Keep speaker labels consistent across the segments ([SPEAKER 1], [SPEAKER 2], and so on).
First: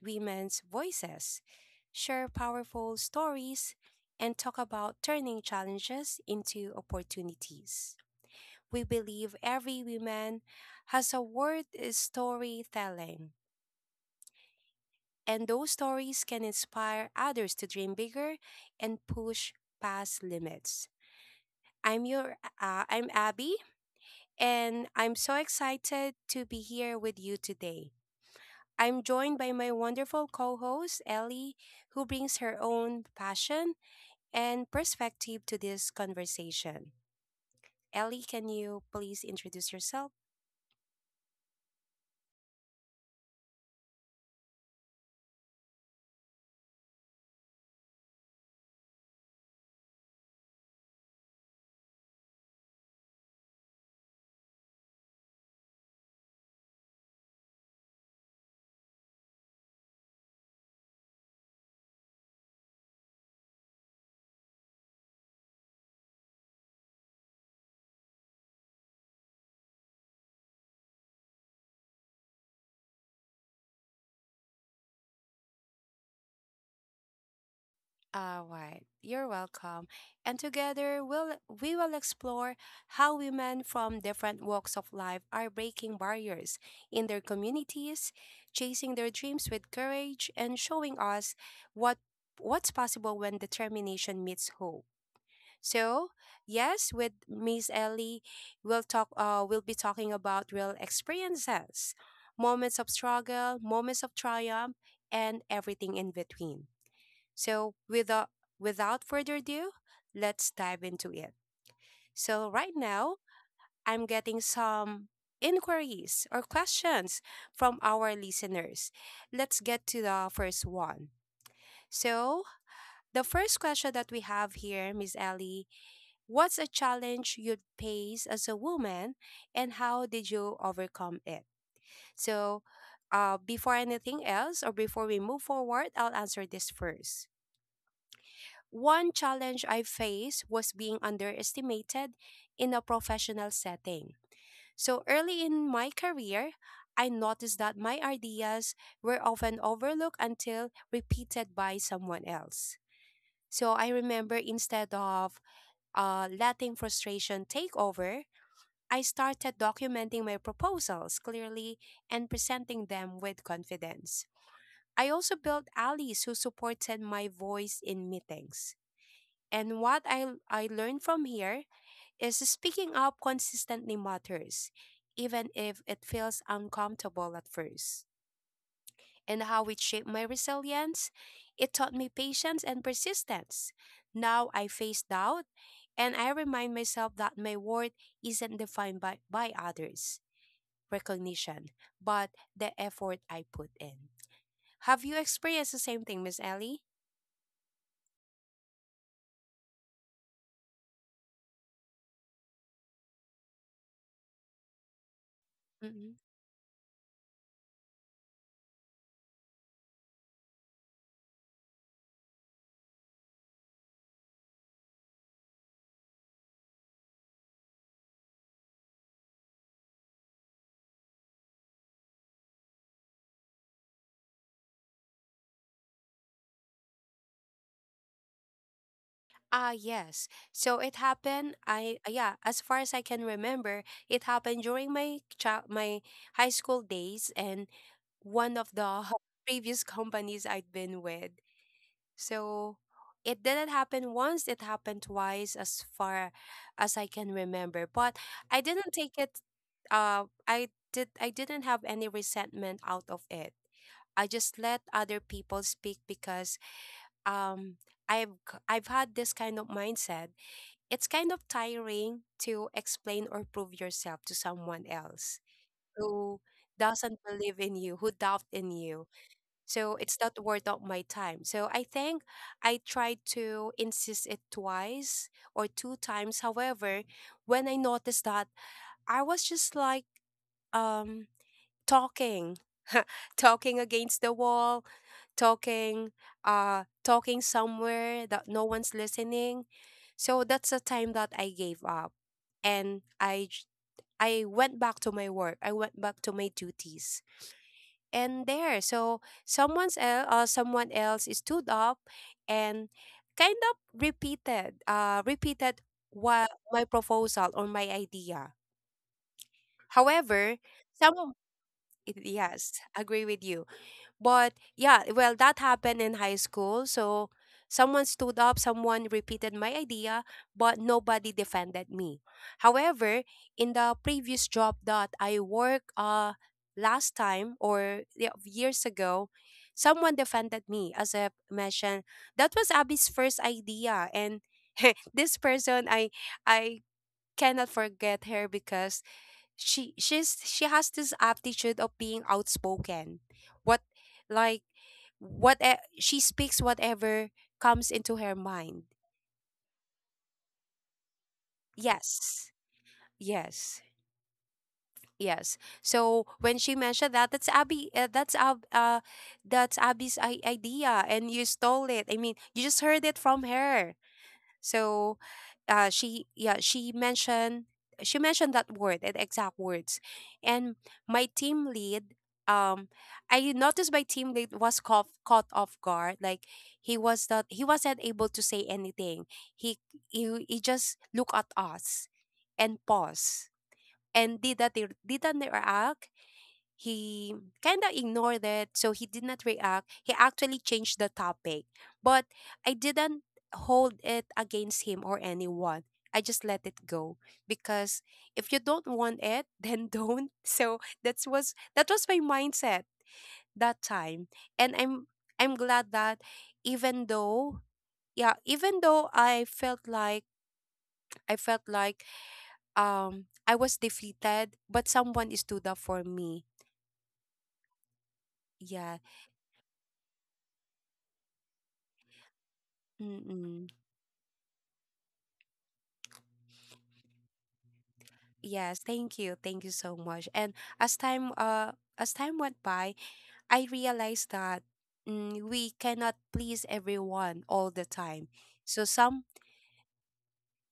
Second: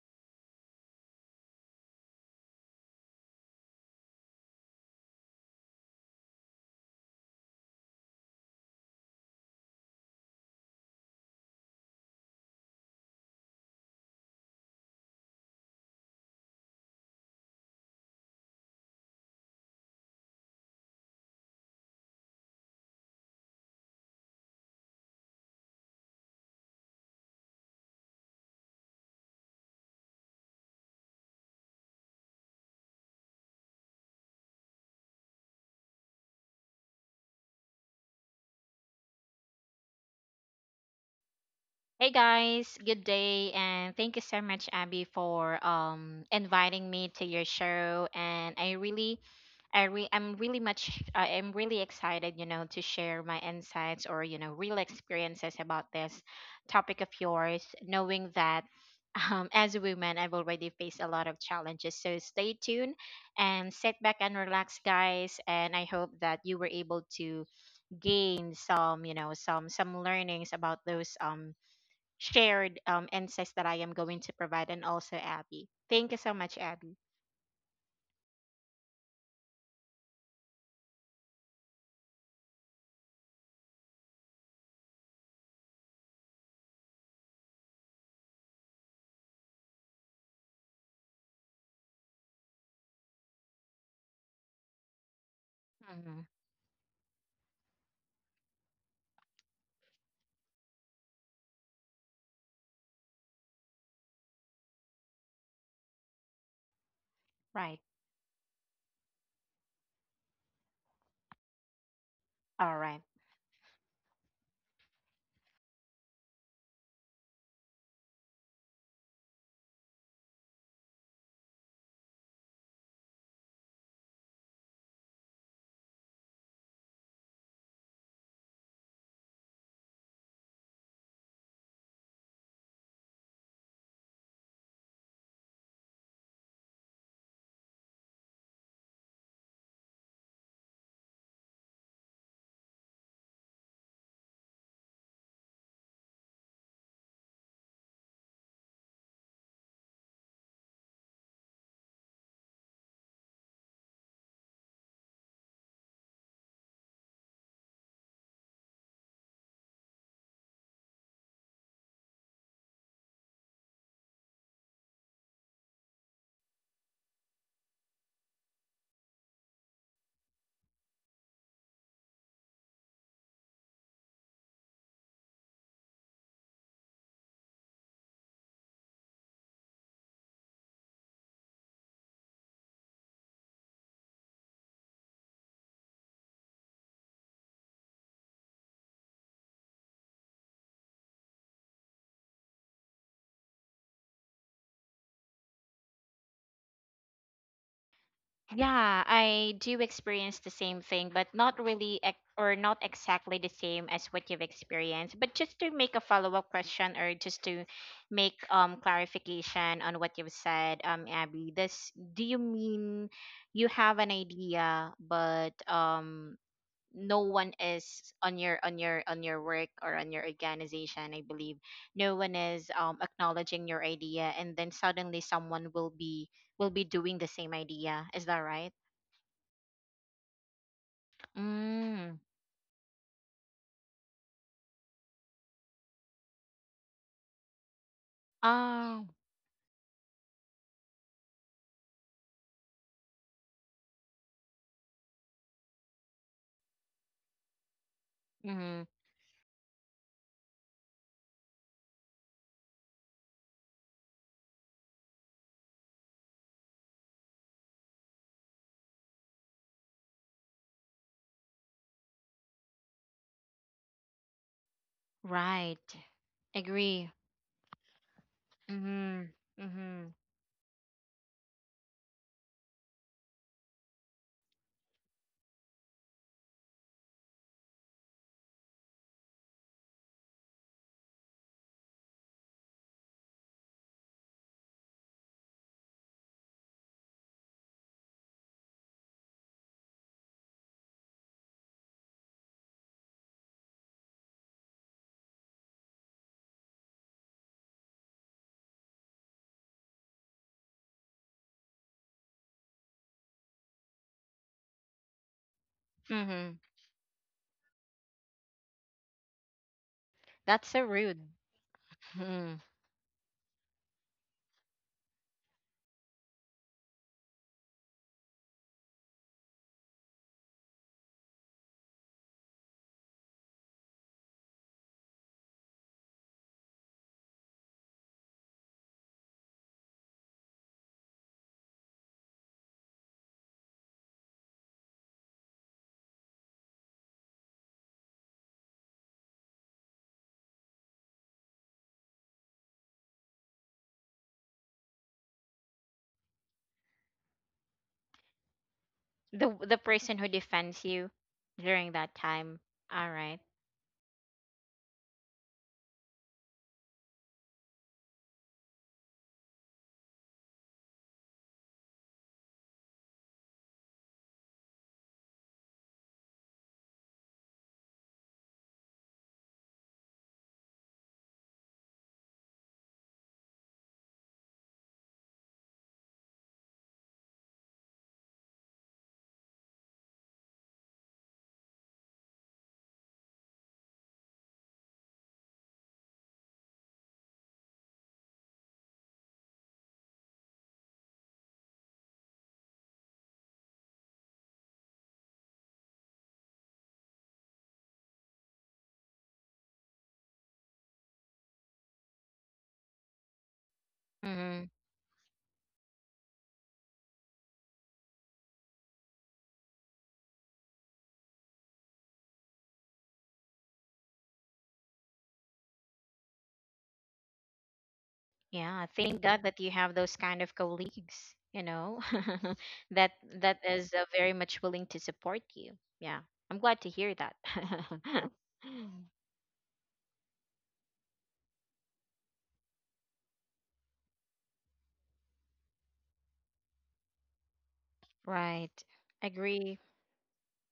[SPEAKER 1] women's voices, share powerful stories, and talk about turning challenges into opportunities. We believe every woman has a word is storytelling, and those stories can inspire others to dream bigger and push past limits. I'm Abby and I'm so excited to be here with you today. I'm joined by my wonderful co host, Ellie, who brings her own passion and perspective to this conversation. Ellie, can you please introduce yourself?
[SPEAKER 2] Hey guys, good day, and thank you so much, Abby, for inviting me to your show, and I really I re- I'm really much I am really excited, to share my insights, or real experiences, about this topic of yours, knowing that as a woman, I've already faced a lot of challenges. So stay tuned, and sit back and relax, guys, and I hope that you were able to gain some, you know, some learnings about those shared, insights that I am going to provide. And also, Abby, thank you so much, Abby.
[SPEAKER 1] All right, you're welcome. And together we will explore how women from different walks of life are breaking barriers in their communities, chasing their dreams with courage and showing us what what's possible when determination meets hope. So,
[SPEAKER 2] Mm-hmm.
[SPEAKER 1] yes, with Miss Ellie, we'll be talking about real experiences, moments of struggle, moments of triumph, and everything in between. So,
[SPEAKER 2] Right.
[SPEAKER 1] without further ado, let's dive into it. So, right
[SPEAKER 2] All right.
[SPEAKER 1] now, I'm getting some inquiries or questions from our listeners. Let's get to the first one. So, the first question that we have here, Miss Ellie, what's a challenge you'd face as a woman and how did you overcome it? So, before anything else or before we move forward, I'll answer this first. One challenge I faced was being underestimated in a professional setting. So early in my career, I noticed that my ideas were often overlooked until repeated by someone else. So I remember instead of letting frustration take over, I started documenting my proposals clearly and presenting them with confidence. I also built allies who supported my voice in meetings. And what I learned from here is speaking up consistently matters, even if it feels uncomfortable at first. And how it shaped my resilience, it taught me patience and persistence. Now I face doubt and I remind myself that my worth isn't defined by others' recognition, but the effort I put in. Have you experienced the same thing, Miss Ellie?
[SPEAKER 2] Yeah, I do experience the same thing, but not really or not exactly the same as what you've experienced. But just to make a
[SPEAKER 1] Mm-hmm.
[SPEAKER 2] follow-up question, or just to make clarification on what you've said, Abby, this do you mean you have an idea, but no one is on your on your work, or on your organization, I believe, no one is acknowledging your idea, and then suddenly someone will be doing the same idea, is that right?
[SPEAKER 1] Ah, yes. So it happened.
[SPEAKER 2] Mm.
[SPEAKER 1] As far as I can remember, it happened during my high school days, and one of
[SPEAKER 2] Oh.
[SPEAKER 1] the previous companies I'd been with. So it didn't happen once. It happened twice, as far as I can remember. But I
[SPEAKER 2] Mm-hmm.
[SPEAKER 1] didn't take it. I did. I didn't have any resentment out of it. I just let other people speak, because um I've I've had this kind of mindset. It's kind of tiring to explain or prove yourself to someone else
[SPEAKER 2] Right.
[SPEAKER 1] who
[SPEAKER 2] Agree.
[SPEAKER 1] doesn't believe in you, who doubt in you.
[SPEAKER 2] Mm-hmm.
[SPEAKER 1] So
[SPEAKER 2] Mm-hmm.
[SPEAKER 1] it's not worth of my time. So I think I tried to insist it twice or two times. However, when I noticed that I was just like um talking, talking against the wall, talking talking somewhere that no one's listening, so that's the time that I gave up and I went back to my work, I went back to my duties. And there, so someone else stood up and kind of repeated what
[SPEAKER 2] Mm-hmm.
[SPEAKER 1] my proposal or my idea. However,
[SPEAKER 2] That's so rude.
[SPEAKER 1] some
[SPEAKER 2] Mhm.
[SPEAKER 1] yes, agree with you. But yeah, well, that happened in high school. So someone stood up, someone repeated my idea, but nobody defended me. However, in the previous job that I worked last time, or yeah, years ago, someone defended me. As I mentioned, that was Abby's first idea. And this person, I cannot forget her, because she has this aptitude of being outspoken. What like what e- She speaks whatever comes into her mind.
[SPEAKER 2] The person who defends you during that
[SPEAKER 1] Yes.
[SPEAKER 2] time? All right.
[SPEAKER 1] Yes. Yes, so when she mentioned that that's Abby's idea and you stole it, I mean you just heard it from her. So, uh, she yeah she mentioned she mentioned that word, the exact words. And my team lead, um, I noticed my team lead was caught off guard. Like, he was not, he wasn't able to say anything. He he, he just looked at us and paused and didn't react. He kind of ignored it. So he did not react, he actually changed the topic. But I didn't hold it against him or anyone. I just let it go, because if you don't want it then don't. So that was my mindset that time. And I'm glad that, even though, yeah, even though I felt like I was defeated, but someone stood up for me.
[SPEAKER 2] Yeah,
[SPEAKER 1] Yeah.
[SPEAKER 2] thank God that you have those kind of colleagues, that that
[SPEAKER 1] Mm-mm.
[SPEAKER 2] is very much willing to support you. Yeah, I'm glad to hear that.
[SPEAKER 1] Yes, thank you. Thank you so much. And as time uh as time went by, I realized that, we cannot please everyone all the time. So
[SPEAKER 2] Right.
[SPEAKER 1] some,
[SPEAKER 2] Agree.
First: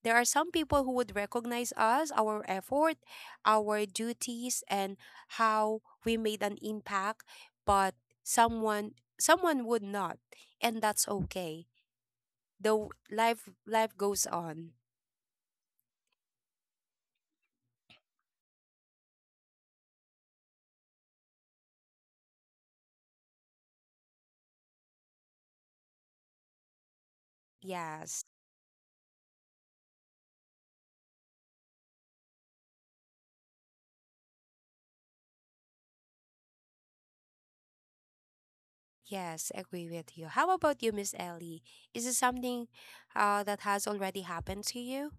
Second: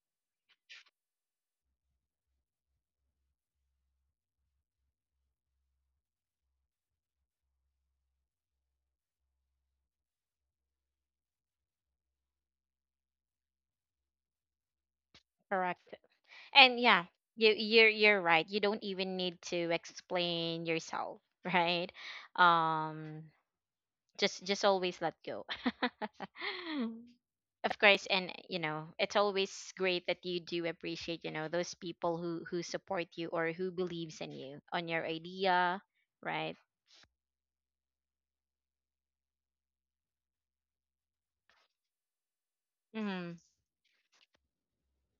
[SPEAKER 1] there are some people who would recognize us, our effort, our duties and how we made an impact, but someone would not, and that's okay. The life goes on.
[SPEAKER 2] Correct. And yeah, you're right. You don't even need to explain yourself, right? Um, just always let go. Of course.
[SPEAKER 1] Yes.
[SPEAKER 2] And it's always great that you do appreciate, those people who support you, or who believes in you on your idea, right?
[SPEAKER 1] Yes, agree with you. How about you, Miss Ellie? Is it something
[SPEAKER 2] Mhm.
[SPEAKER 1] that has already happened to you?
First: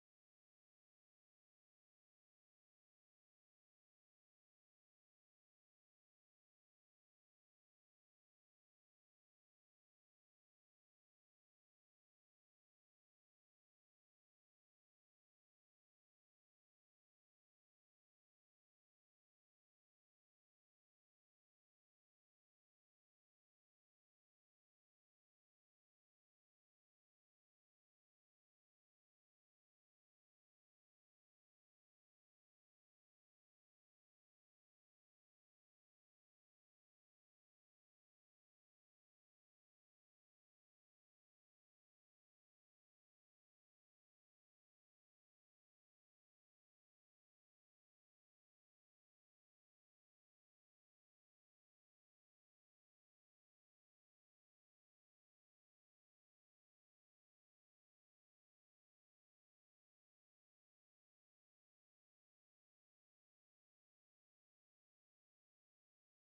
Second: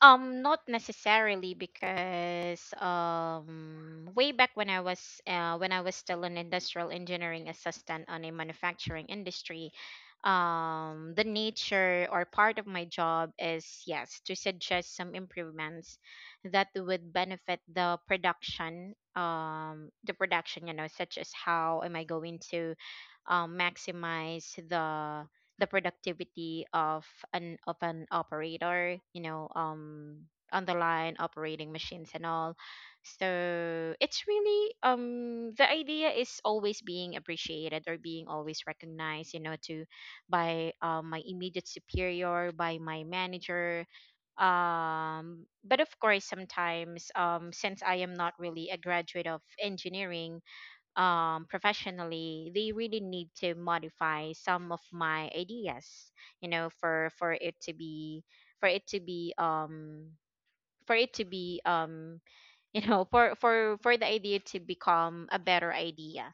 [SPEAKER 2] Not necessarily, because way back, when I was still an industrial engineering assistant on a manufacturing industry. The nature, or part of my job, is, yes, to suggest some improvements that would benefit the production, such as, how am I going to maximize the productivity of an operator, on the line, operating machines and all. So it's really, the idea is always being appreciated, or being always recognized, you know to by, my immediate superior, by my manager. But of course, sometimes, since I am not really a graduate of engineering professionally, they really need to modify some of my ideas, for it to be, for it to be um for it to be um you know for the idea to become a better idea,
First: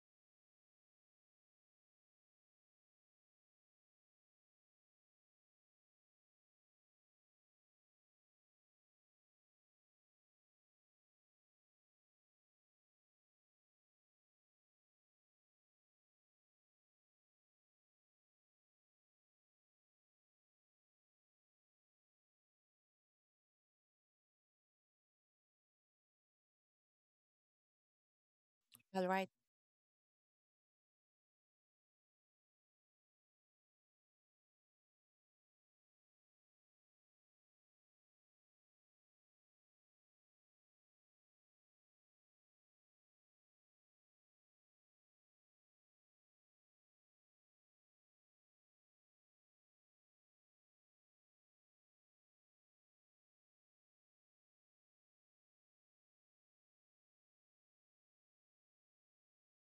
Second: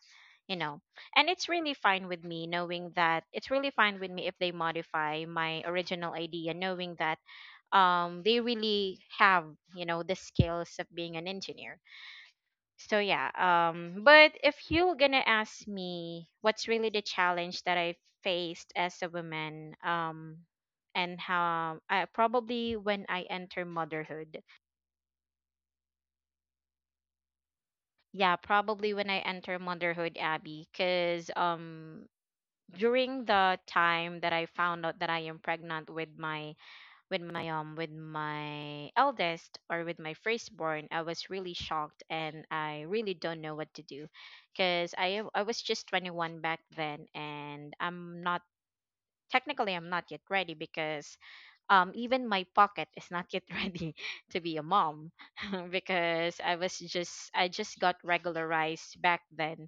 [SPEAKER 2] you know and it's really fine with me, knowing that it's really fine with me if they modify my original idea, knowing that they really have, the skills of being an engineer. So yeah, but if you're going to ask me what's really the challenge that I faced as a woman, and how? Probably when I enter motherhood. Yeah, probably
[SPEAKER 1] All
[SPEAKER 2] when I
[SPEAKER 1] right.
[SPEAKER 2] enter motherhood, Abby, cuz during the time that I found out that I am pregnant with my eldest, or with my firstborn, I was really shocked and I really don't know what to do, because I was just 21 back then, and I'm not technically I'm not yet ready, because even my pocket is not yet ready to be a mom. Because I just got regularized back then,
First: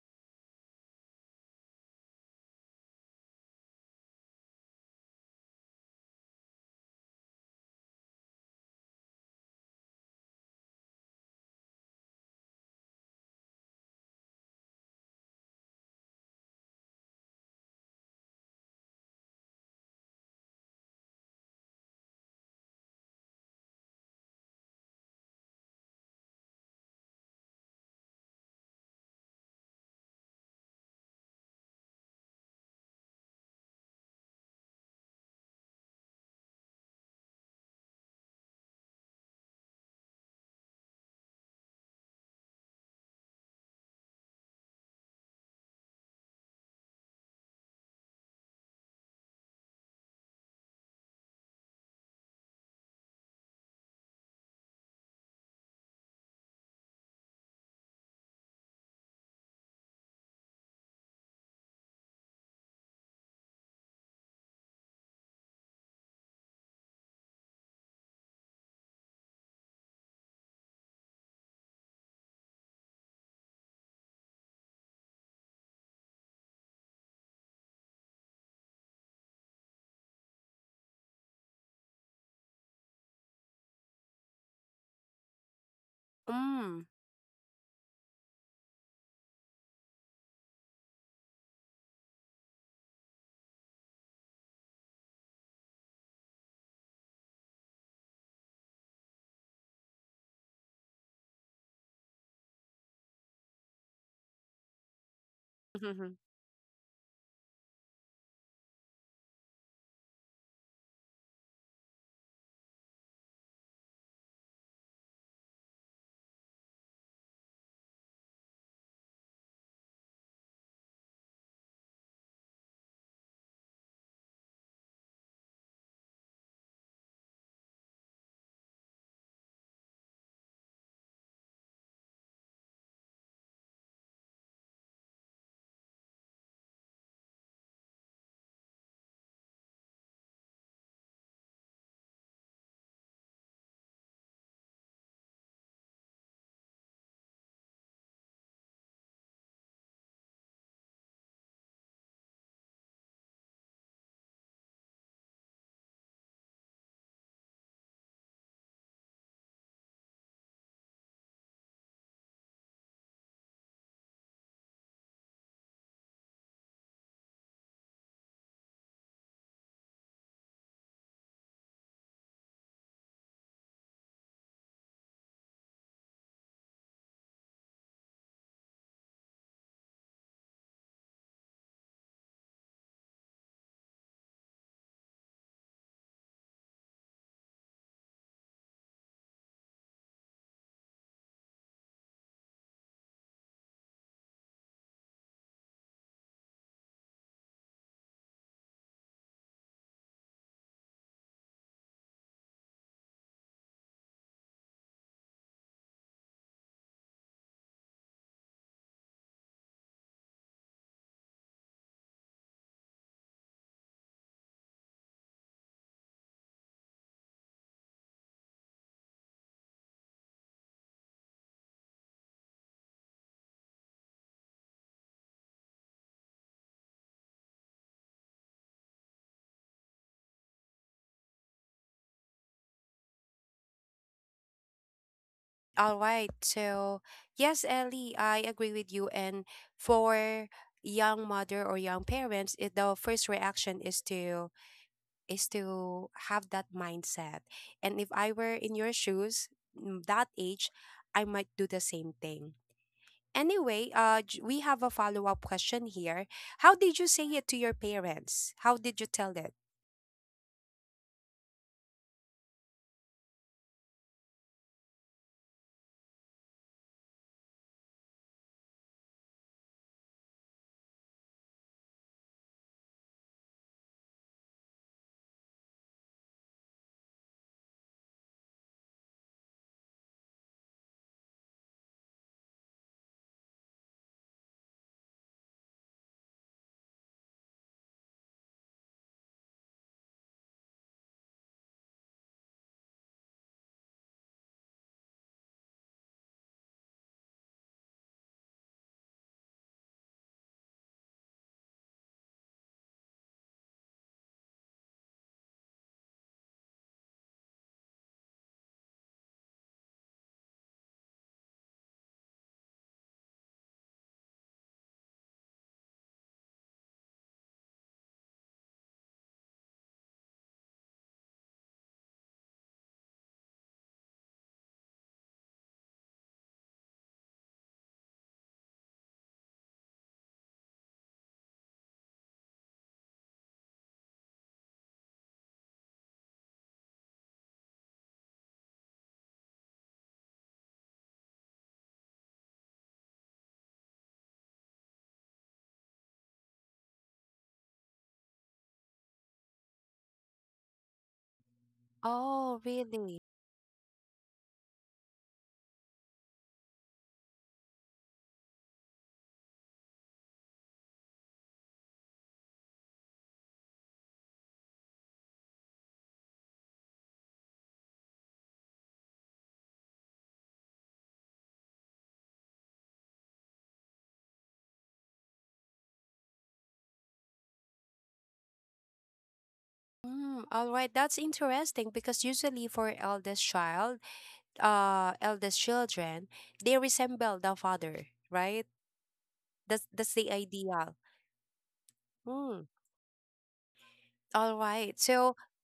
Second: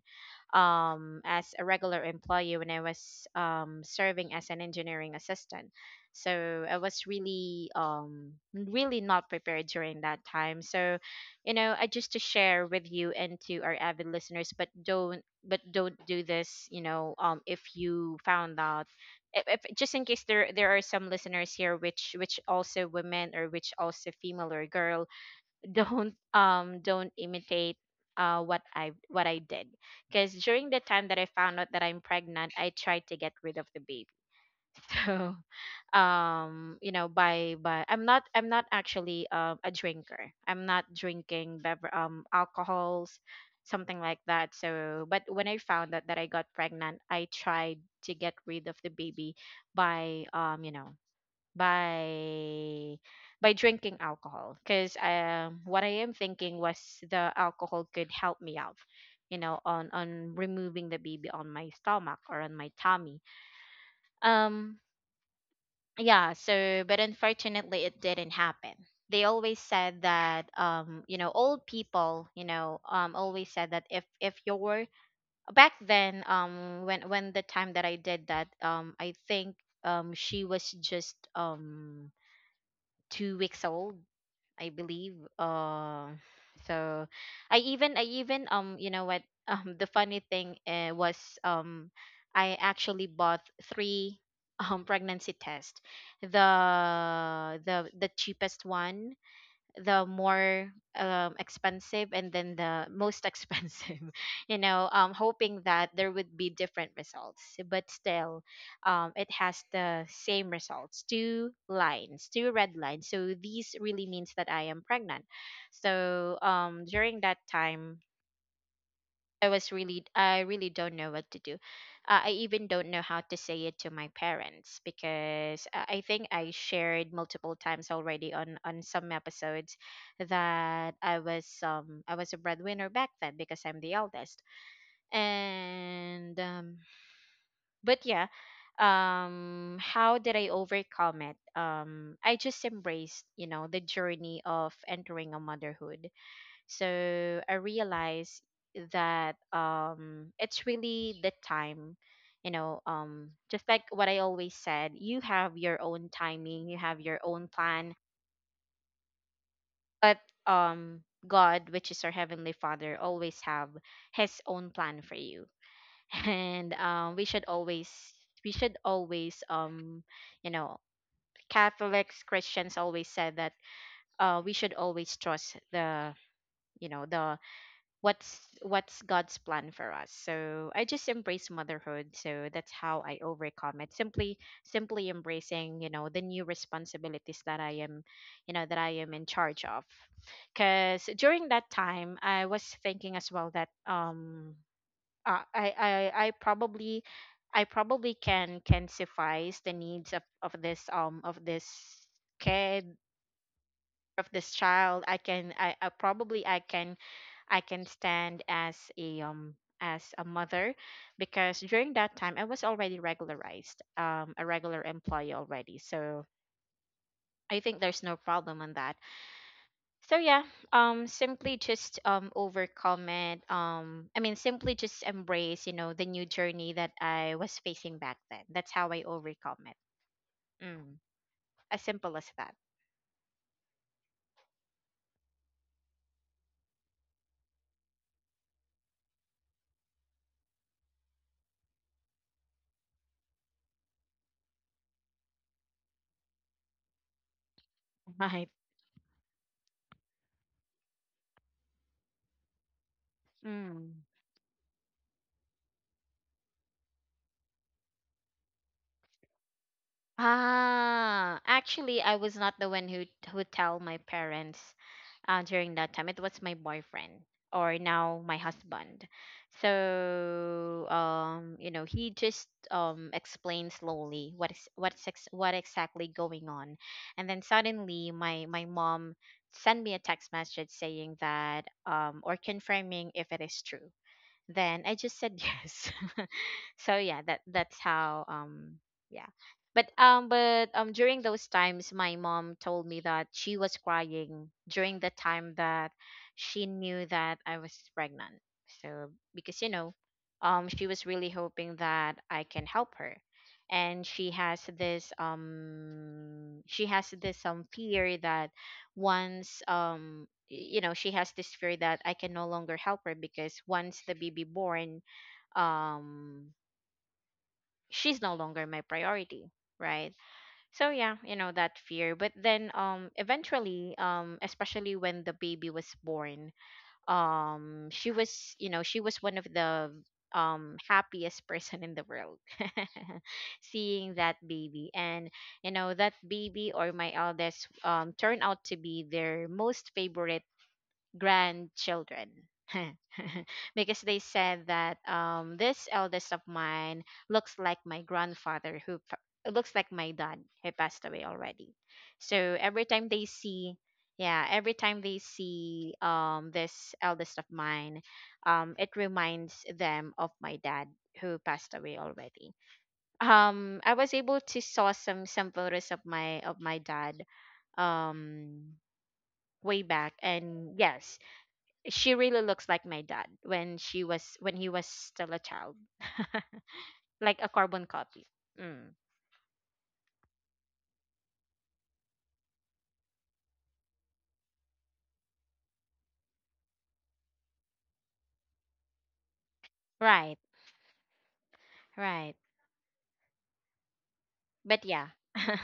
[SPEAKER 2] as a regular employee, when I was serving as an engineering assistant. So I was really not prepared during that time. So, you know I just to share with you and to our avid listeners, but don't do this, if you found out, if, just in case there are some listeners here which also women, or which also female or girl, don't imitate what I did, because during the time that I found out that I'm pregnant, I tried to get rid of the baby. So, you know by I'm not actually a drinker, I'm not drinking alcohols, something like that. So, but when I found out that I got pregnant, I tried to get rid of the baby by you know by by drinking alcohol, because what I am thinking was, the alcohol could help me out, on removing the baby on my stomach, or on my tummy. um yeah, so, but unfortunately, it didn't happen. They always said that, old people, always said that, if you're back then, when the time that I did that, I think, she was just, 2 weeks old, I believe.
[SPEAKER 1] Mm.
[SPEAKER 2] So, I even you know what, the funny thing, was, um I actually bought three pregnancy tests. The cheapest one, the more expensive, and then the most expensive, hoping that there would be different results, but still, it has the same results, two lines, two red lines, so these really means that I am pregnant. So, during that time, I really don't know what to do. I even don't know how to say it to my parents, because I think I shared multiple times already on some episodes that I was a breadwinner back then, because I'm the eldest. And, but yeah, how did I overcome it? I just embraced, the journey of entering a motherhood. So I realized that, it's really the time, just like what I always said, you have your own timing, you have your own plan, but um, God, which is our heavenly Father, always have His own plan for you, and we should always, we should always, um, you know, Catholics, Christians always said that, we should always trust the, you know, the what's God's plan for us. So I just embrace motherhood. So that's how I overcome it. Simply embracing, the new responsibilities that I am, in charge of. Cause during that time I was thinking as well that, I probably, can suffice the needs of this kid of this child. I can stand as a, as a mother, because during that time I was already regularized, a regular employee already, so I think there's no problem on that. So yeah, simply just, overcome it. I mean, simply just embrace, the new journey that I was facing back then. That's how I overcome it. Mm. As simple as that.
[SPEAKER 1] All right. So, yes, Ellie, I agree with you. And for young mother or young parents, the first reaction is to have that mindset. And if I
[SPEAKER 2] Right.
[SPEAKER 1] were in your shoes, mm, that age, I might do the same thing. Anyway,
[SPEAKER 2] Mm.
[SPEAKER 1] we have a follow up question here. How did you say it to your parents? How did you tell it?
[SPEAKER 2] Ah, actually, I was not the one who tell my parents during that time. It was my boyfriend, or now my husband. So, he just explained slowly, what is what's ex- what exactly going on, and then suddenly my mom sent me a text message, saying that, or confirming, if it is true. Then I just said, yes. So yeah, that's how, yeah. But, during those times, my mom told me that she was crying during the time that she knew that I was pregnant. So, because, she was really hoping that I can help her. And she has this fear that, once y- you know she has this fear that I can no longer help her, because once the baby born, um she's no longer my priority, right? So yeah, you know, that fear. But then, eventually, especially when the baby was born, she was one of the happiest person in the world. Seeing that baby, and, that baby, or my eldest, turned out to be their most favorite grandchildren. Because they said that, this eldest of mine looks like my grandfather who pa- looks like my dad, who passed away already. So
[SPEAKER 1] Oh,
[SPEAKER 2] every time
[SPEAKER 1] really?
[SPEAKER 2] they see, this eldest of mine, it reminds them of my dad, who passed away already. I was able to saw some photos of my dad, um, way back, and yes, she really looks like my dad when she was when he was still a child. Like a carbon copy. Mm.
[SPEAKER 1] Mm, all right, that's interesting because usually for eldest child, eldest children, they resemble the father, right? That's the
[SPEAKER 2] right
[SPEAKER 1] ideal.
[SPEAKER 2] right.
[SPEAKER 1] Mm, all
[SPEAKER 2] But
[SPEAKER 1] right.
[SPEAKER 2] yeah.
[SPEAKER 1] So,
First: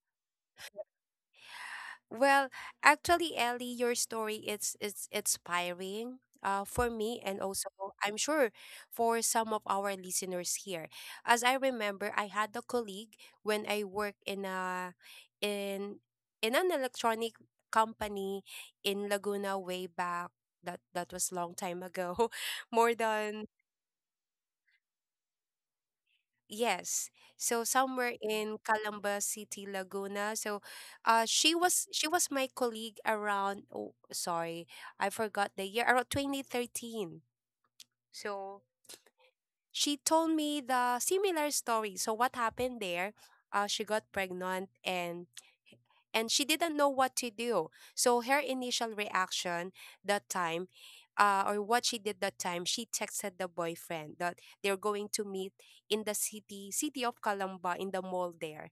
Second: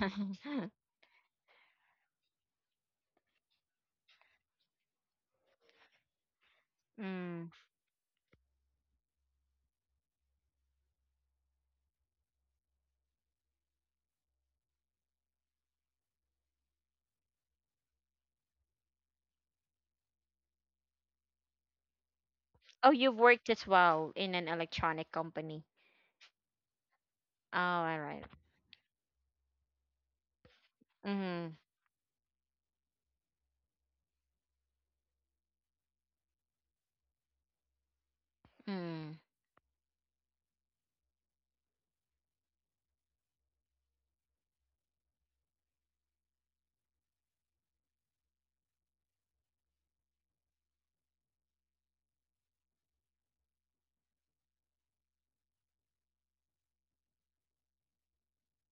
[SPEAKER 1] well, actually, Ellie, your story, it's inspiring for me, and
[SPEAKER 2] mm.
[SPEAKER 1] also I'm sure for some of our listeners here. As I remember, I had a colleague when I worked in a in in an electronic company in Laguna way back. That was long time ago,
[SPEAKER 2] Oh,
[SPEAKER 1] more
[SPEAKER 2] you've
[SPEAKER 1] than—
[SPEAKER 2] worked as well in an electronic company?
[SPEAKER 1] Yes.
[SPEAKER 2] Oh,
[SPEAKER 1] So
[SPEAKER 2] all
[SPEAKER 1] somewhere
[SPEAKER 2] right.
[SPEAKER 1] in Calamba City, Laguna. So uh she
[SPEAKER 2] Mm-hmm.
[SPEAKER 1] was she was my colleague around— oh sorry, I forgot the year, around 2013. So
[SPEAKER 2] mm.
[SPEAKER 1] she told me the similar story. So what happened there? Uh, she got pregnant and she didn't know what to do. So her initial reaction that time, or what she did that time, she texted the boyfriend that they're going to meet in the city, of Calamba, in the mall there.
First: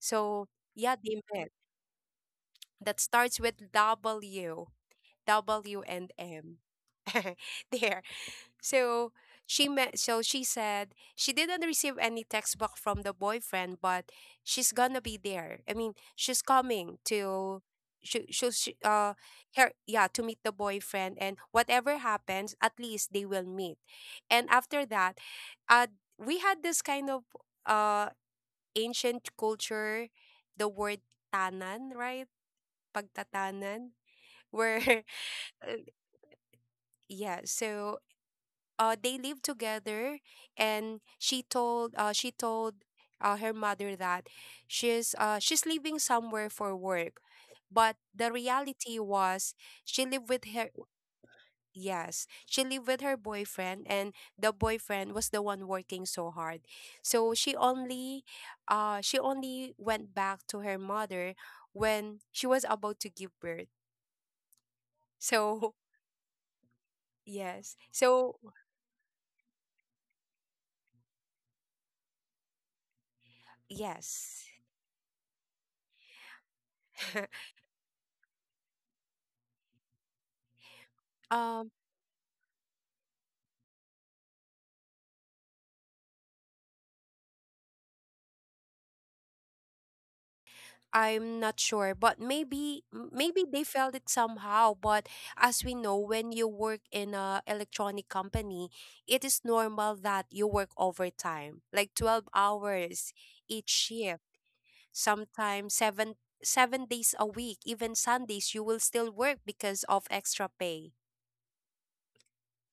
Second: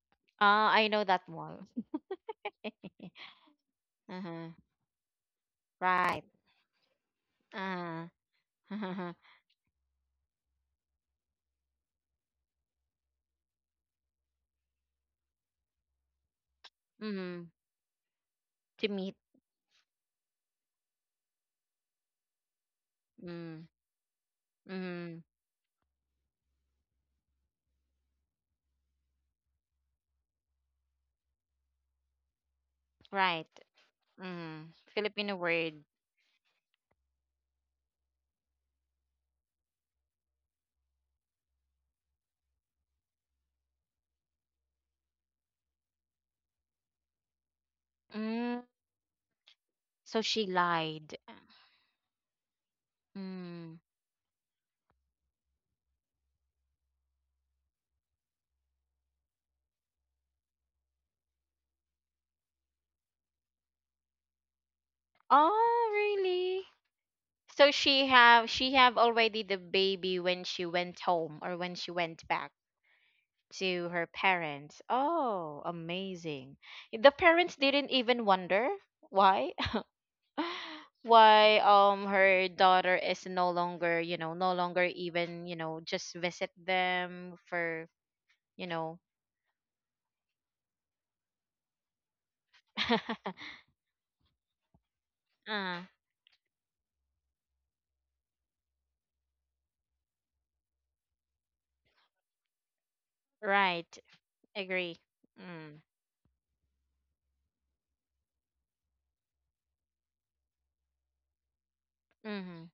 [SPEAKER 1] So
[SPEAKER 2] Oh, I
[SPEAKER 1] yeah,
[SPEAKER 2] know
[SPEAKER 1] they
[SPEAKER 2] that
[SPEAKER 1] met.
[SPEAKER 2] mall.
[SPEAKER 1] That starts with
[SPEAKER 2] uh-huh.
[SPEAKER 1] W, W and
[SPEAKER 2] Right.
[SPEAKER 1] M. there.
[SPEAKER 2] Uh-huh.
[SPEAKER 1] So she met. So she said she didn't receive any text back from the boyfriend, but she's gonna be there. I mean, she's coming
[SPEAKER 2] mm.
[SPEAKER 1] to she
[SPEAKER 2] To meet.
[SPEAKER 1] her yeah to meet the boyfriend, and whatever happens, at least they will
[SPEAKER 2] Mm.
[SPEAKER 1] meet. And after that,
[SPEAKER 2] Mm.
[SPEAKER 1] uh we had this kind of uh, ancient culture, the word tanan, right,
[SPEAKER 2] Right.
[SPEAKER 1] pagtatanan,
[SPEAKER 2] mm.
[SPEAKER 1] where,
[SPEAKER 2] Filipino word.
[SPEAKER 1] uh, yeah so they lived together. And she told her mother that she's leaving somewhere for work, but the
[SPEAKER 2] Mm.
[SPEAKER 1] reality was, she
[SPEAKER 2] So
[SPEAKER 1] lived
[SPEAKER 2] she
[SPEAKER 1] with her—
[SPEAKER 2] lied.
[SPEAKER 1] yes, she lived with her
[SPEAKER 2] Mm.
[SPEAKER 1] boyfriend, and the boyfriend was the one working so hard. So she only went back to her mother when she was about to give birth. So,
[SPEAKER 2] Oh, really? So
[SPEAKER 1] yes,
[SPEAKER 2] she
[SPEAKER 1] so
[SPEAKER 2] have already the baby when she went home, or when she went back to her
[SPEAKER 1] yes,
[SPEAKER 2] parents? Oh, amazing. The parents didn't even wonder why? why
[SPEAKER 1] um
[SPEAKER 2] her daughter is no longer, no longer even, just visit them for, you know.
[SPEAKER 1] I'm not sure, but maybe maybe they felt it somehow. But as we
[SPEAKER 2] Uh,
[SPEAKER 1] know, when you work in a electronic company, it is normal that you work overtime, like 12 hours each
[SPEAKER 2] right.
[SPEAKER 1] shift,
[SPEAKER 2] Agree.
[SPEAKER 1] sometimes
[SPEAKER 2] Mm.
[SPEAKER 1] seven days a week, even Sundays you will still work because of extra pay.
[SPEAKER 2] Mhm.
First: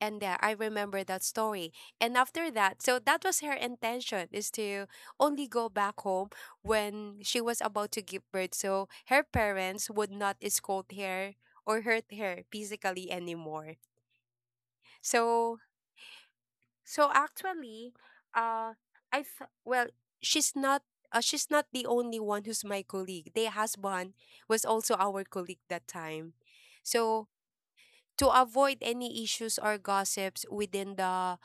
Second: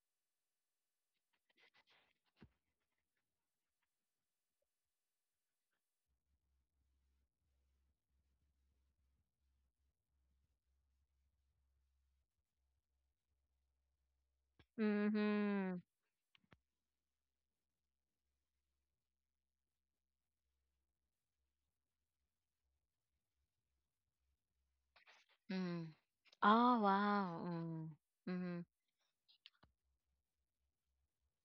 [SPEAKER 1] And I remember that story. And after that, so that was her intention, is to only go back home when she was about to give birth, so her parents would not scold her or hurt her physically anymore. So,
[SPEAKER 2] Mhm.
[SPEAKER 1] so actually, uh, well, she's not. She's not the only one who's my colleague. The husband was also our colleague
[SPEAKER 2] Mm.
[SPEAKER 1] that time.
[SPEAKER 2] Oh,
[SPEAKER 1] So
[SPEAKER 2] wow.
[SPEAKER 1] to
[SPEAKER 2] Mm.
[SPEAKER 1] avoid any issues or gossips within the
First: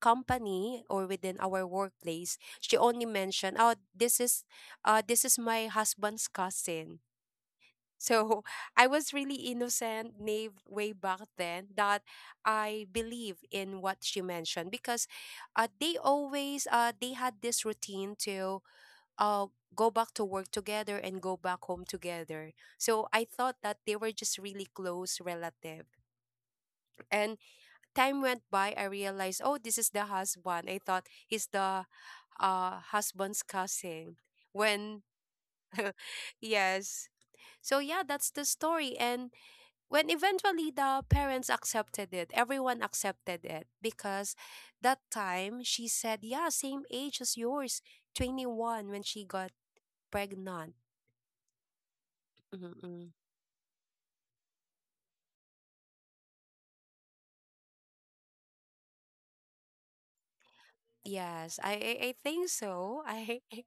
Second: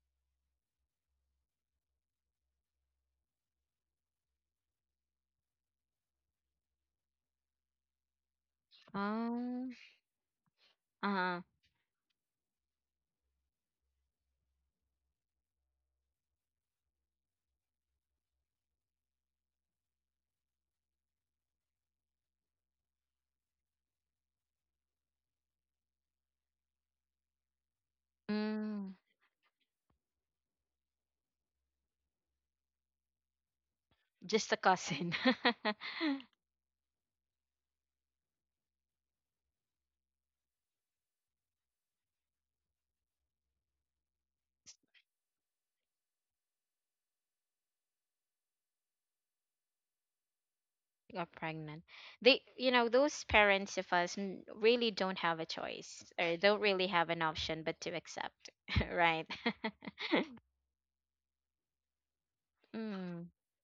[SPEAKER 1] company or within our workplace, she only mentioned, "Oh, this is my husband's cousin." So I
[SPEAKER 2] Mhm.
[SPEAKER 1] was really
[SPEAKER 2] Oh.
[SPEAKER 1] innocent, naive way back
[SPEAKER 2] Uh-huh.
[SPEAKER 1] then, that I believe in what she mentioned, because they had this routine to uh, go back to work together and go back home together. So I thought that they were just really close relative. And time went by, I
[SPEAKER 2] Mm.
[SPEAKER 1] realized, oh, this is the husband. I thought he's the husband's cousin.
[SPEAKER 2] Just a
[SPEAKER 1] When,
[SPEAKER 2] cousin.
[SPEAKER 1] yes. So, yeah, that's the story. And when eventually the parents accepted it, everyone accepted it because that time she said, yeah, same age as yours, 21 when she got pregnant.
[SPEAKER 2] Got pregnant. They, you know,
[SPEAKER 1] Mm-mm.
[SPEAKER 2] those parents of us really don't have a choice, or don't really have an option but to accept, right?
[SPEAKER 1] Yes, I think so.
[SPEAKER 2] Mm.
[SPEAKER 1] I.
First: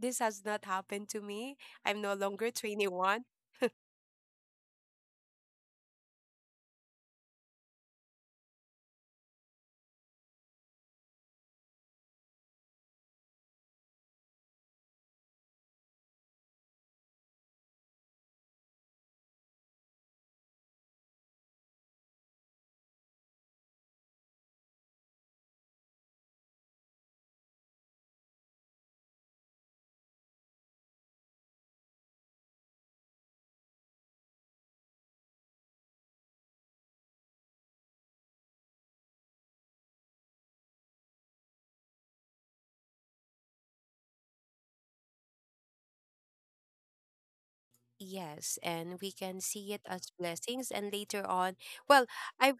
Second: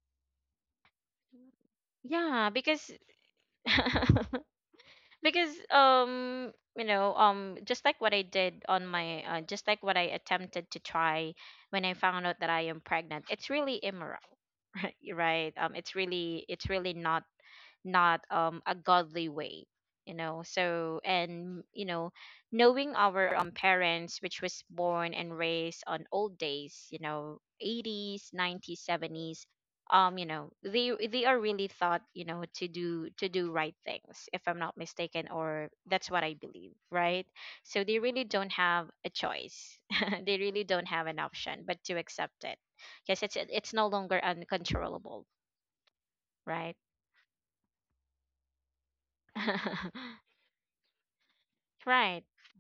[SPEAKER 1] This has not happened to me. I'm no
[SPEAKER 2] Yeah,
[SPEAKER 1] longer
[SPEAKER 2] because
[SPEAKER 1] 21.
[SPEAKER 2] because you know, just like what I did on my just like what I attempted to try when I found out that I am pregnant. It's really immoral, right? Right. It's really, it's really not a godly way, you know. So, and you know, knowing our parents, which was born and raised on old days, you know, 80s, 90s, 70s, you know, they are really thought, you know, to do right things, if I'm not mistaken, or that's what I believe, right? So they really don't have a choice. they really don't have an option but to accept it, because it's no longer uncontrollable. Right.
[SPEAKER 1] Yes, and we can see it as blessings and later on, well,
[SPEAKER 2] right.
[SPEAKER 1] I've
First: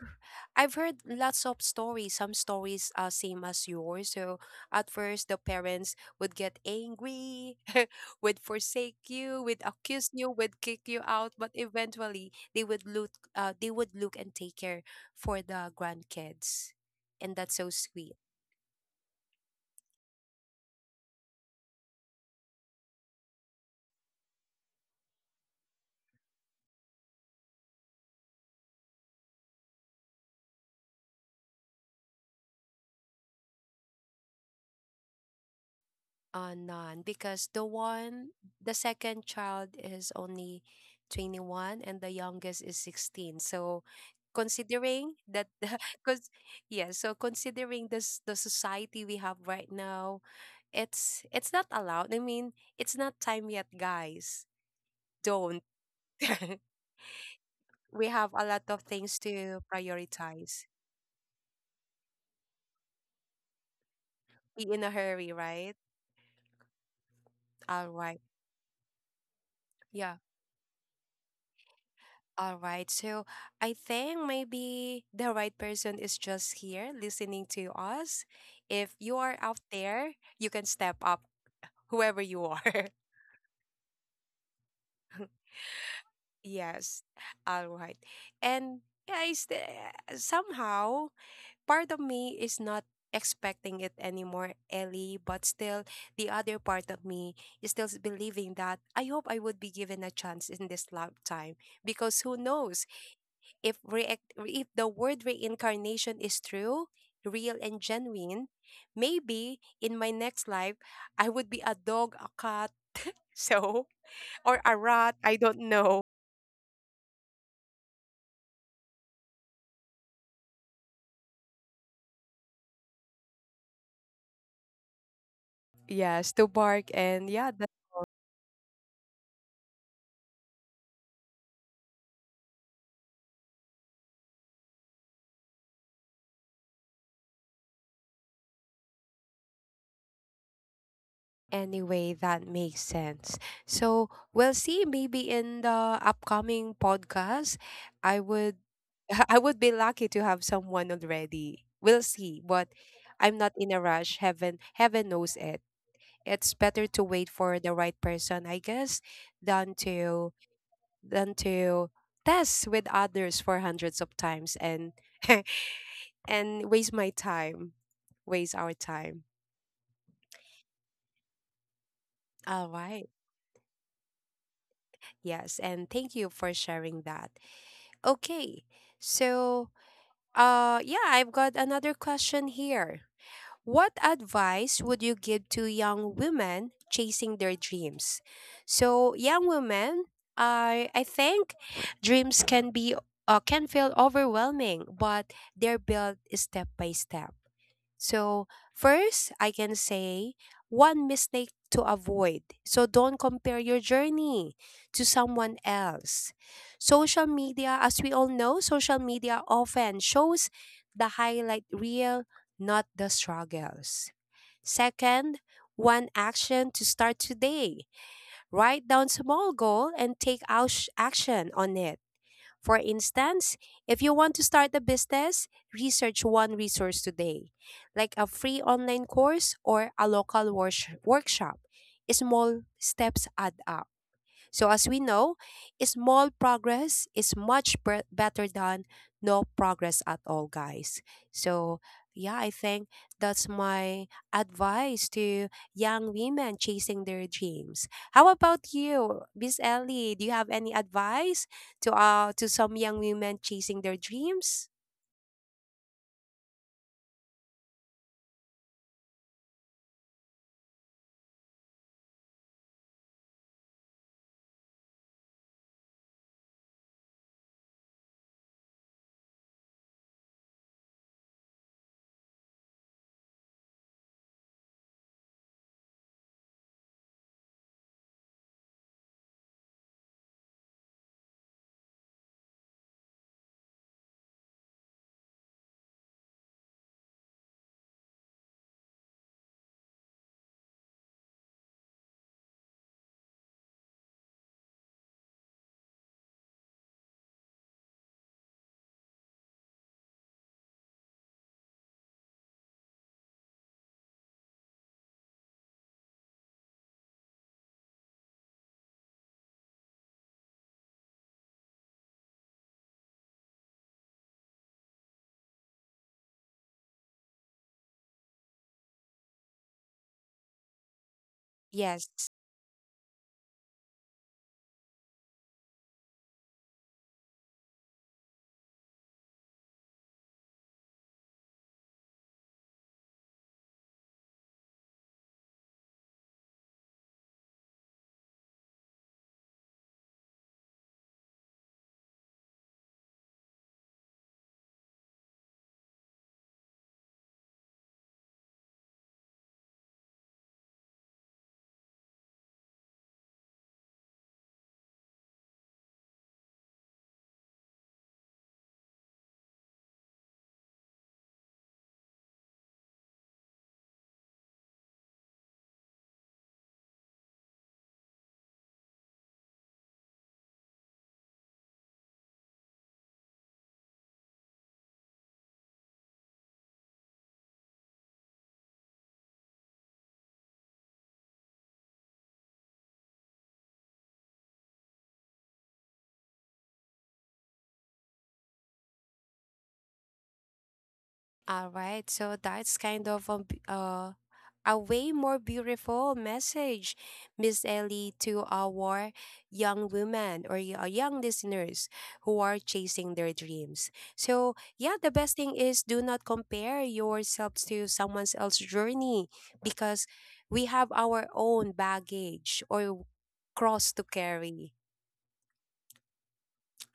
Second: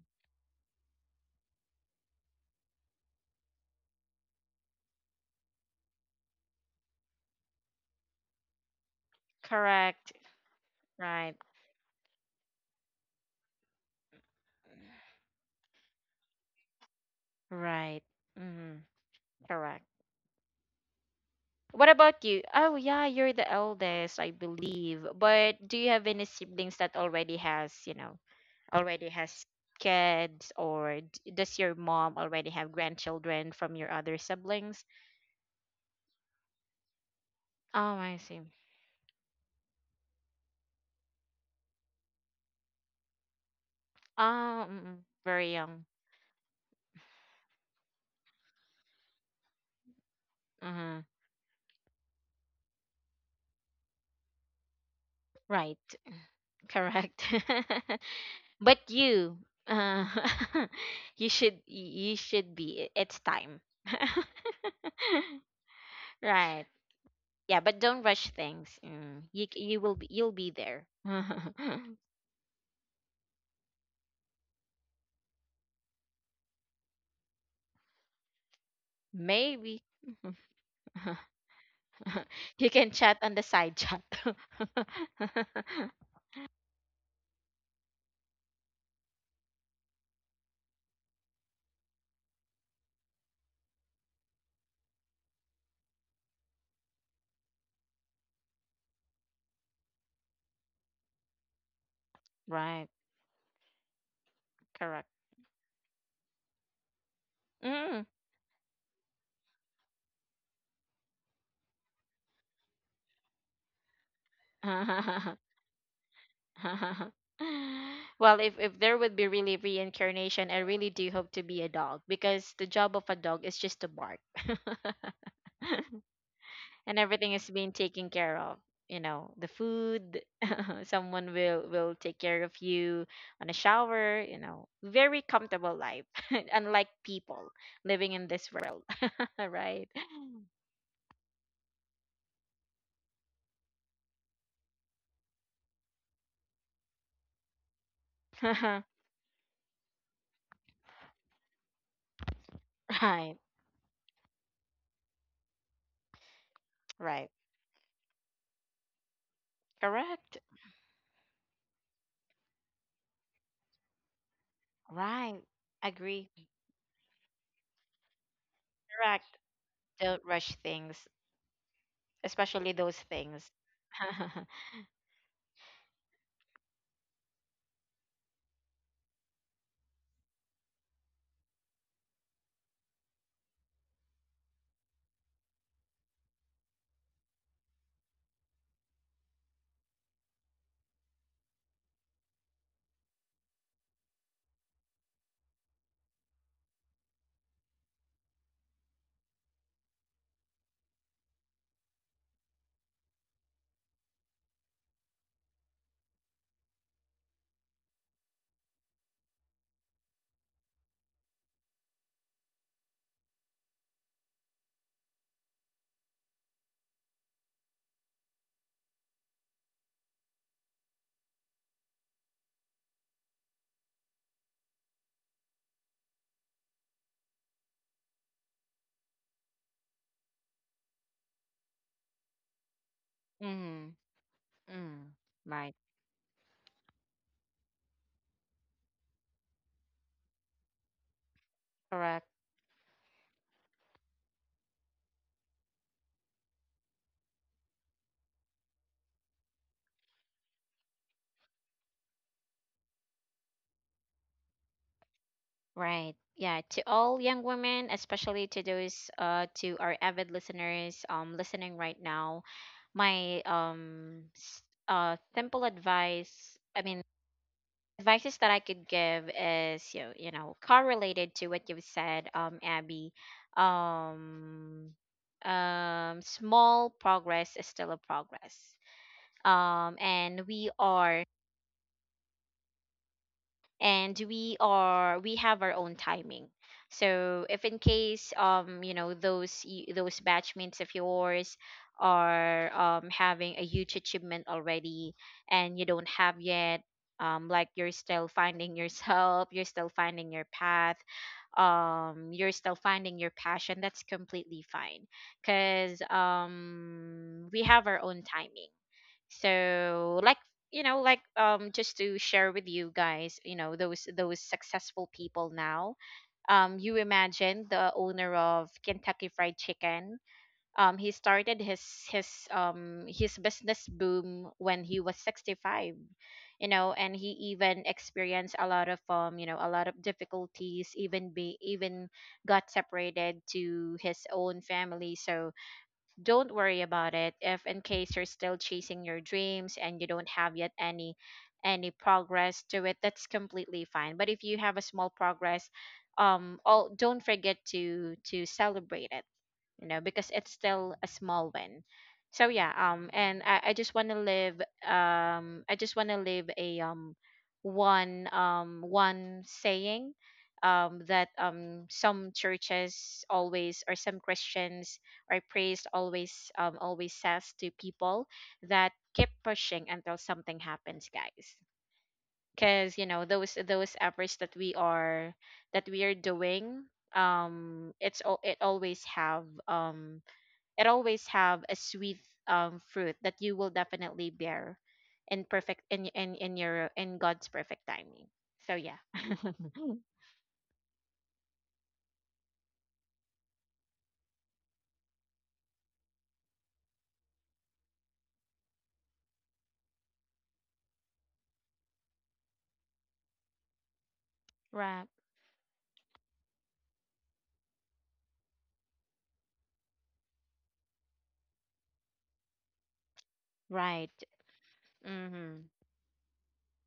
[SPEAKER 1] I've heard lots of stories. Some stories are same as yours. So at first the parents would get angry, would forsake you, would accuse
[SPEAKER 2] Correct.
[SPEAKER 1] you, would kick you out,
[SPEAKER 2] Right.
[SPEAKER 1] but eventually they would look and take care for the grandkids. And that's so
[SPEAKER 2] Right.
[SPEAKER 1] sweet.
[SPEAKER 2] Hmm. Correct. What about you? Oh, yeah, you're the eldest, I believe. But do you have any siblings that already has, you know, already has kids? Or does your mom already have grandchildren from your other siblings?
[SPEAKER 1] None, because the
[SPEAKER 2] Oh, I
[SPEAKER 1] one,
[SPEAKER 2] see.
[SPEAKER 1] the second child is only 21 and the youngest is 16. So, considering that,
[SPEAKER 2] Very young.
[SPEAKER 1] because, yeah, so considering this, the society we have right now,
[SPEAKER 2] Uh-huh.
[SPEAKER 1] it's not allowed. I mean, it's not time yet, guys. Don't.
[SPEAKER 2] Right. Correct.
[SPEAKER 1] We have a lot of
[SPEAKER 2] But
[SPEAKER 1] things
[SPEAKER 2] you,
[SPEAKER 1] to
[SPEAKER 2] uh,
[SPEAKER 1] prioritize.
[SPEAKER 2] you should be. It's time.
[SPEAKER 1] Be in a hurry, right?
[SPEAKER 2] Right. Yeah, but
[SPEAKER 1] All
[SPEAKER 2] don't
[SPEAKER 1] right.
[SPEAKER 2] rush things. Mm. You you will be
[SPEAKER 1] Yeah.
[SPEAKER 2] you'll be there.
[SPEAKER 1] All right. So I think maybe the right person is just here listening to us. If you are out
[SPEAKER 2] Maybe
[SPEAKER 1] there, you can step up, whoever you
[SPEAKER 2] you
[SPEAKER 1] are.
[SPEAKER 2] can chat on the side chat.
[SPEAKER 1] Yes. All right. And guys, the- somehow part of me is not expecting it anymore, Ellie, but still the other part of me is still believing that I hope I would be given a chance in this lifetime because who knows?
[SPEAKER 2] right.
[SPEAKER 1] If the
[SPEAKER 2] Correct.
[SPEAKER 1] word reincarnation is true, real and
[SPEAKER 2] Mm.
[SPEAKER 1] genuine, maybe in my next life I would be a dog, a cat, so or a rat, I don't know.
[SPEAKER 2] well, if there would be really reincarnation, I really do hope to be a dog, because the job of a dog is just to bark.
[SPEAKER 1] Yes, to bark
[SPEAKER 2] and
[SPEAKER 1] and
[SPEAKER 2] everything is
[SPEAKER 1] yeah,
[SPEAKER 2] being
[SPEAKER 1] that
[SPEAKER 2] taken care of, you know, the food. someone will take care of you, on a shower, you know, very comfortable life, unlike people living in this world. right.
[SPEAKER 1] anyway that makes sense. So we'll see maybe in the upcoming podcast I would I would be lucky to have someone already. We'll see, but
[SPEAKER 2] Right,
[SPEAKER 1] I'm not in a rush. Heaven knows it. It's better to wait
[SPEAKER 2] right.
[SPEAKER 1] for the right person, I guess, than to
[SPEAKER 2] Correct.
[SPEAKER 1] than to test with others for hundreds of times and
[SPEAKER 2] Right. Agree.
[SPEAKER 1] and waste my time, waste our time.
[SPEAKER 2] Correct. Don't rush things, especially
[SPEAKER 1] All
[SPEAKER 2] those
[SPEAKER 1] right.
[SPEAKER 2] things.
[SPEAKER 1] Yes, and thank you for sharing that. Okay. So, yeah, I've got another question here. What advice would you give to young women chasing their dreams? So, young women, I think dreams can be can feel overwhelming, but they're built step by step. So, first, I can say one mistake to avoid. So, don't compare your journey to someone else. Social media, as we all know, social media often shows the highlight reel, not the struggles. Second, one action to start today. Write down small goal and take out action on it. For instance, if you want to start a business, research one resource today, like a free online course or a local workshop. Small steps add up.
[SPEAKER 2] Mhm.
[SPEAKER 1] So,
[SPEAKER 2] Mm-hmm.
[SPEAKER 1] as we
[SPEAKER 2] Mm.
[SPEAKER 1] know,
[SPEAKER 2] Right.
[SPEAKER 1] small progress is much better than no progress at all, guys. So,
[SPEAKER 2] Correct.
[SPEAKER 1] yeah, I think that's my advice to young women chasing their dreams. How about you, Miss Ellie? Do you have any advice to some young women chasing their dreams?
[SPEAKER 2] Right. Yeah. To all young women, especially to those to our avid listeners listening right now, my simple advice, I mean, advices that I could give is, you know, you know, correlated to what you've said, Abby. Um Small progress is still a progress. And we have our own timing. So if in case, you know, those those batchmates of yours are having a huge achievement already, and you don't have yet, like you're still finding yourself, you're still finding your path, you're still finding your passion, that's completely fine, because we have our own timing. So like, you know, like, just to share with you guys, you know, those successful people now, you imagine the owner of Kentucky Fried Chicken, he started his
[SPEAKER 1] Yes.
[SPEAKER 2] business boom when he was 65, you know, and he even experienced a lot of, you know, a lot of difficulties, even be even got separated to his own family. So don't worry about it, if in case you're still chasing your dreams and you don't have yet any progress to it, that's completely fine. But if you have a small progress, all, don't forget to celebrate it, you know, because it's still a small win. So yeah, and I just want to live, I just want to live a, one saying, that some churches always, or some Christians or priest always, always says to people, that keep pushing until something happens, guys. Because, you know, those efforts that we are, that we are doing, it always have, it always have a sweet, fruit that you will definitely bear in perfect in your in God's perfect timing. So yeah.
[SPEAKER 1] All right, so that's kind of a way more beautiful message, Miss Ellie, to our young women or young listeners who are chasing their dreams. So, yeah,
[SPEAKER 2] Right.
[SPEAKER 1] the best thing is do not compare yourselves to someone else's journey because we have our own baggage or cross to
[SPEAKER 2] Right.
[SPEAKER 1] carry.
[SPEAKER 2] Mm-hmm.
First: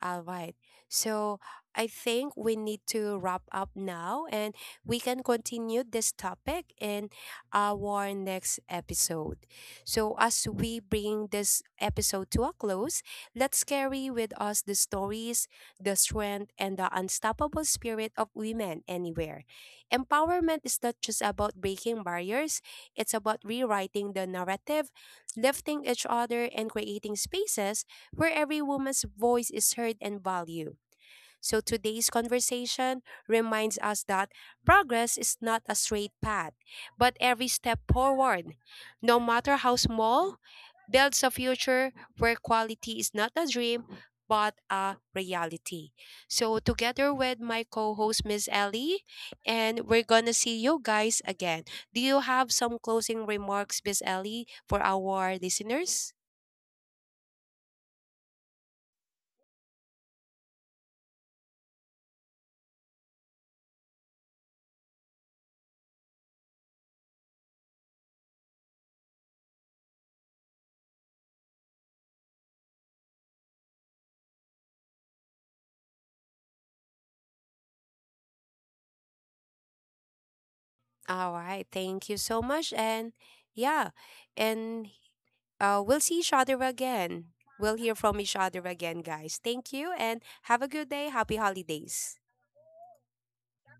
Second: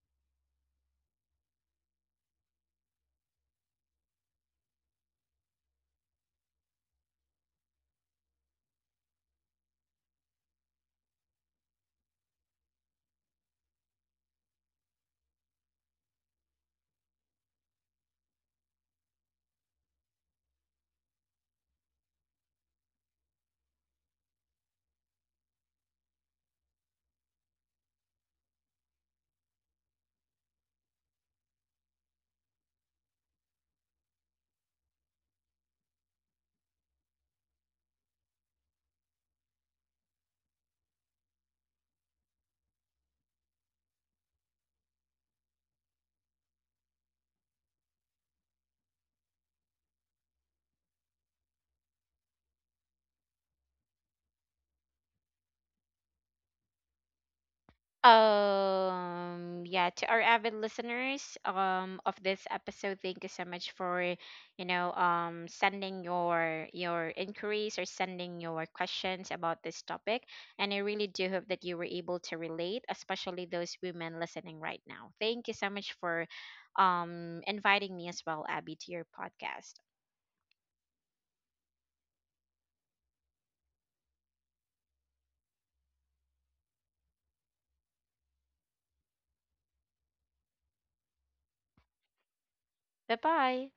[SPEAKER 1] All right. So I think we need to wrap up now and we can continue this topic in our next episode. So, as we bring this episode to a close, let's carry with us the stories, the strength, and the unstoppable spirit of women anywhere. Empowerment is not just about breaking barriers, it's about rewriting the narrative, lifting each other, and creating spaces where every woman's voice is heard and valued. So today's conversation reminds us that progress is not a straight path, but every step forward, no matter how small, builds a future where quality is not a dream but a reality. So together with my co-host Miss Ellie, and we're gonna see you guys again. Do you have some closing remarks, Miss Ellie, for our listeners?
[SPEAKER 2] Yeah, to our avid listeners of this episode, thank you so much for, you know, sending your inquiries, or sending your questions about this topic. And I really do hope that you were able to relate, especially those women listening right now. Thank you so much for inviting me as well, Abby, to your podcast.
[SPEAKER 1] All right. Thank you so much. And yeah, and we'll see each other again. We'll hear from each other again, guys. Thank you and have a good day. Happy holidays.
[SPEAKER 2] Bye-bye.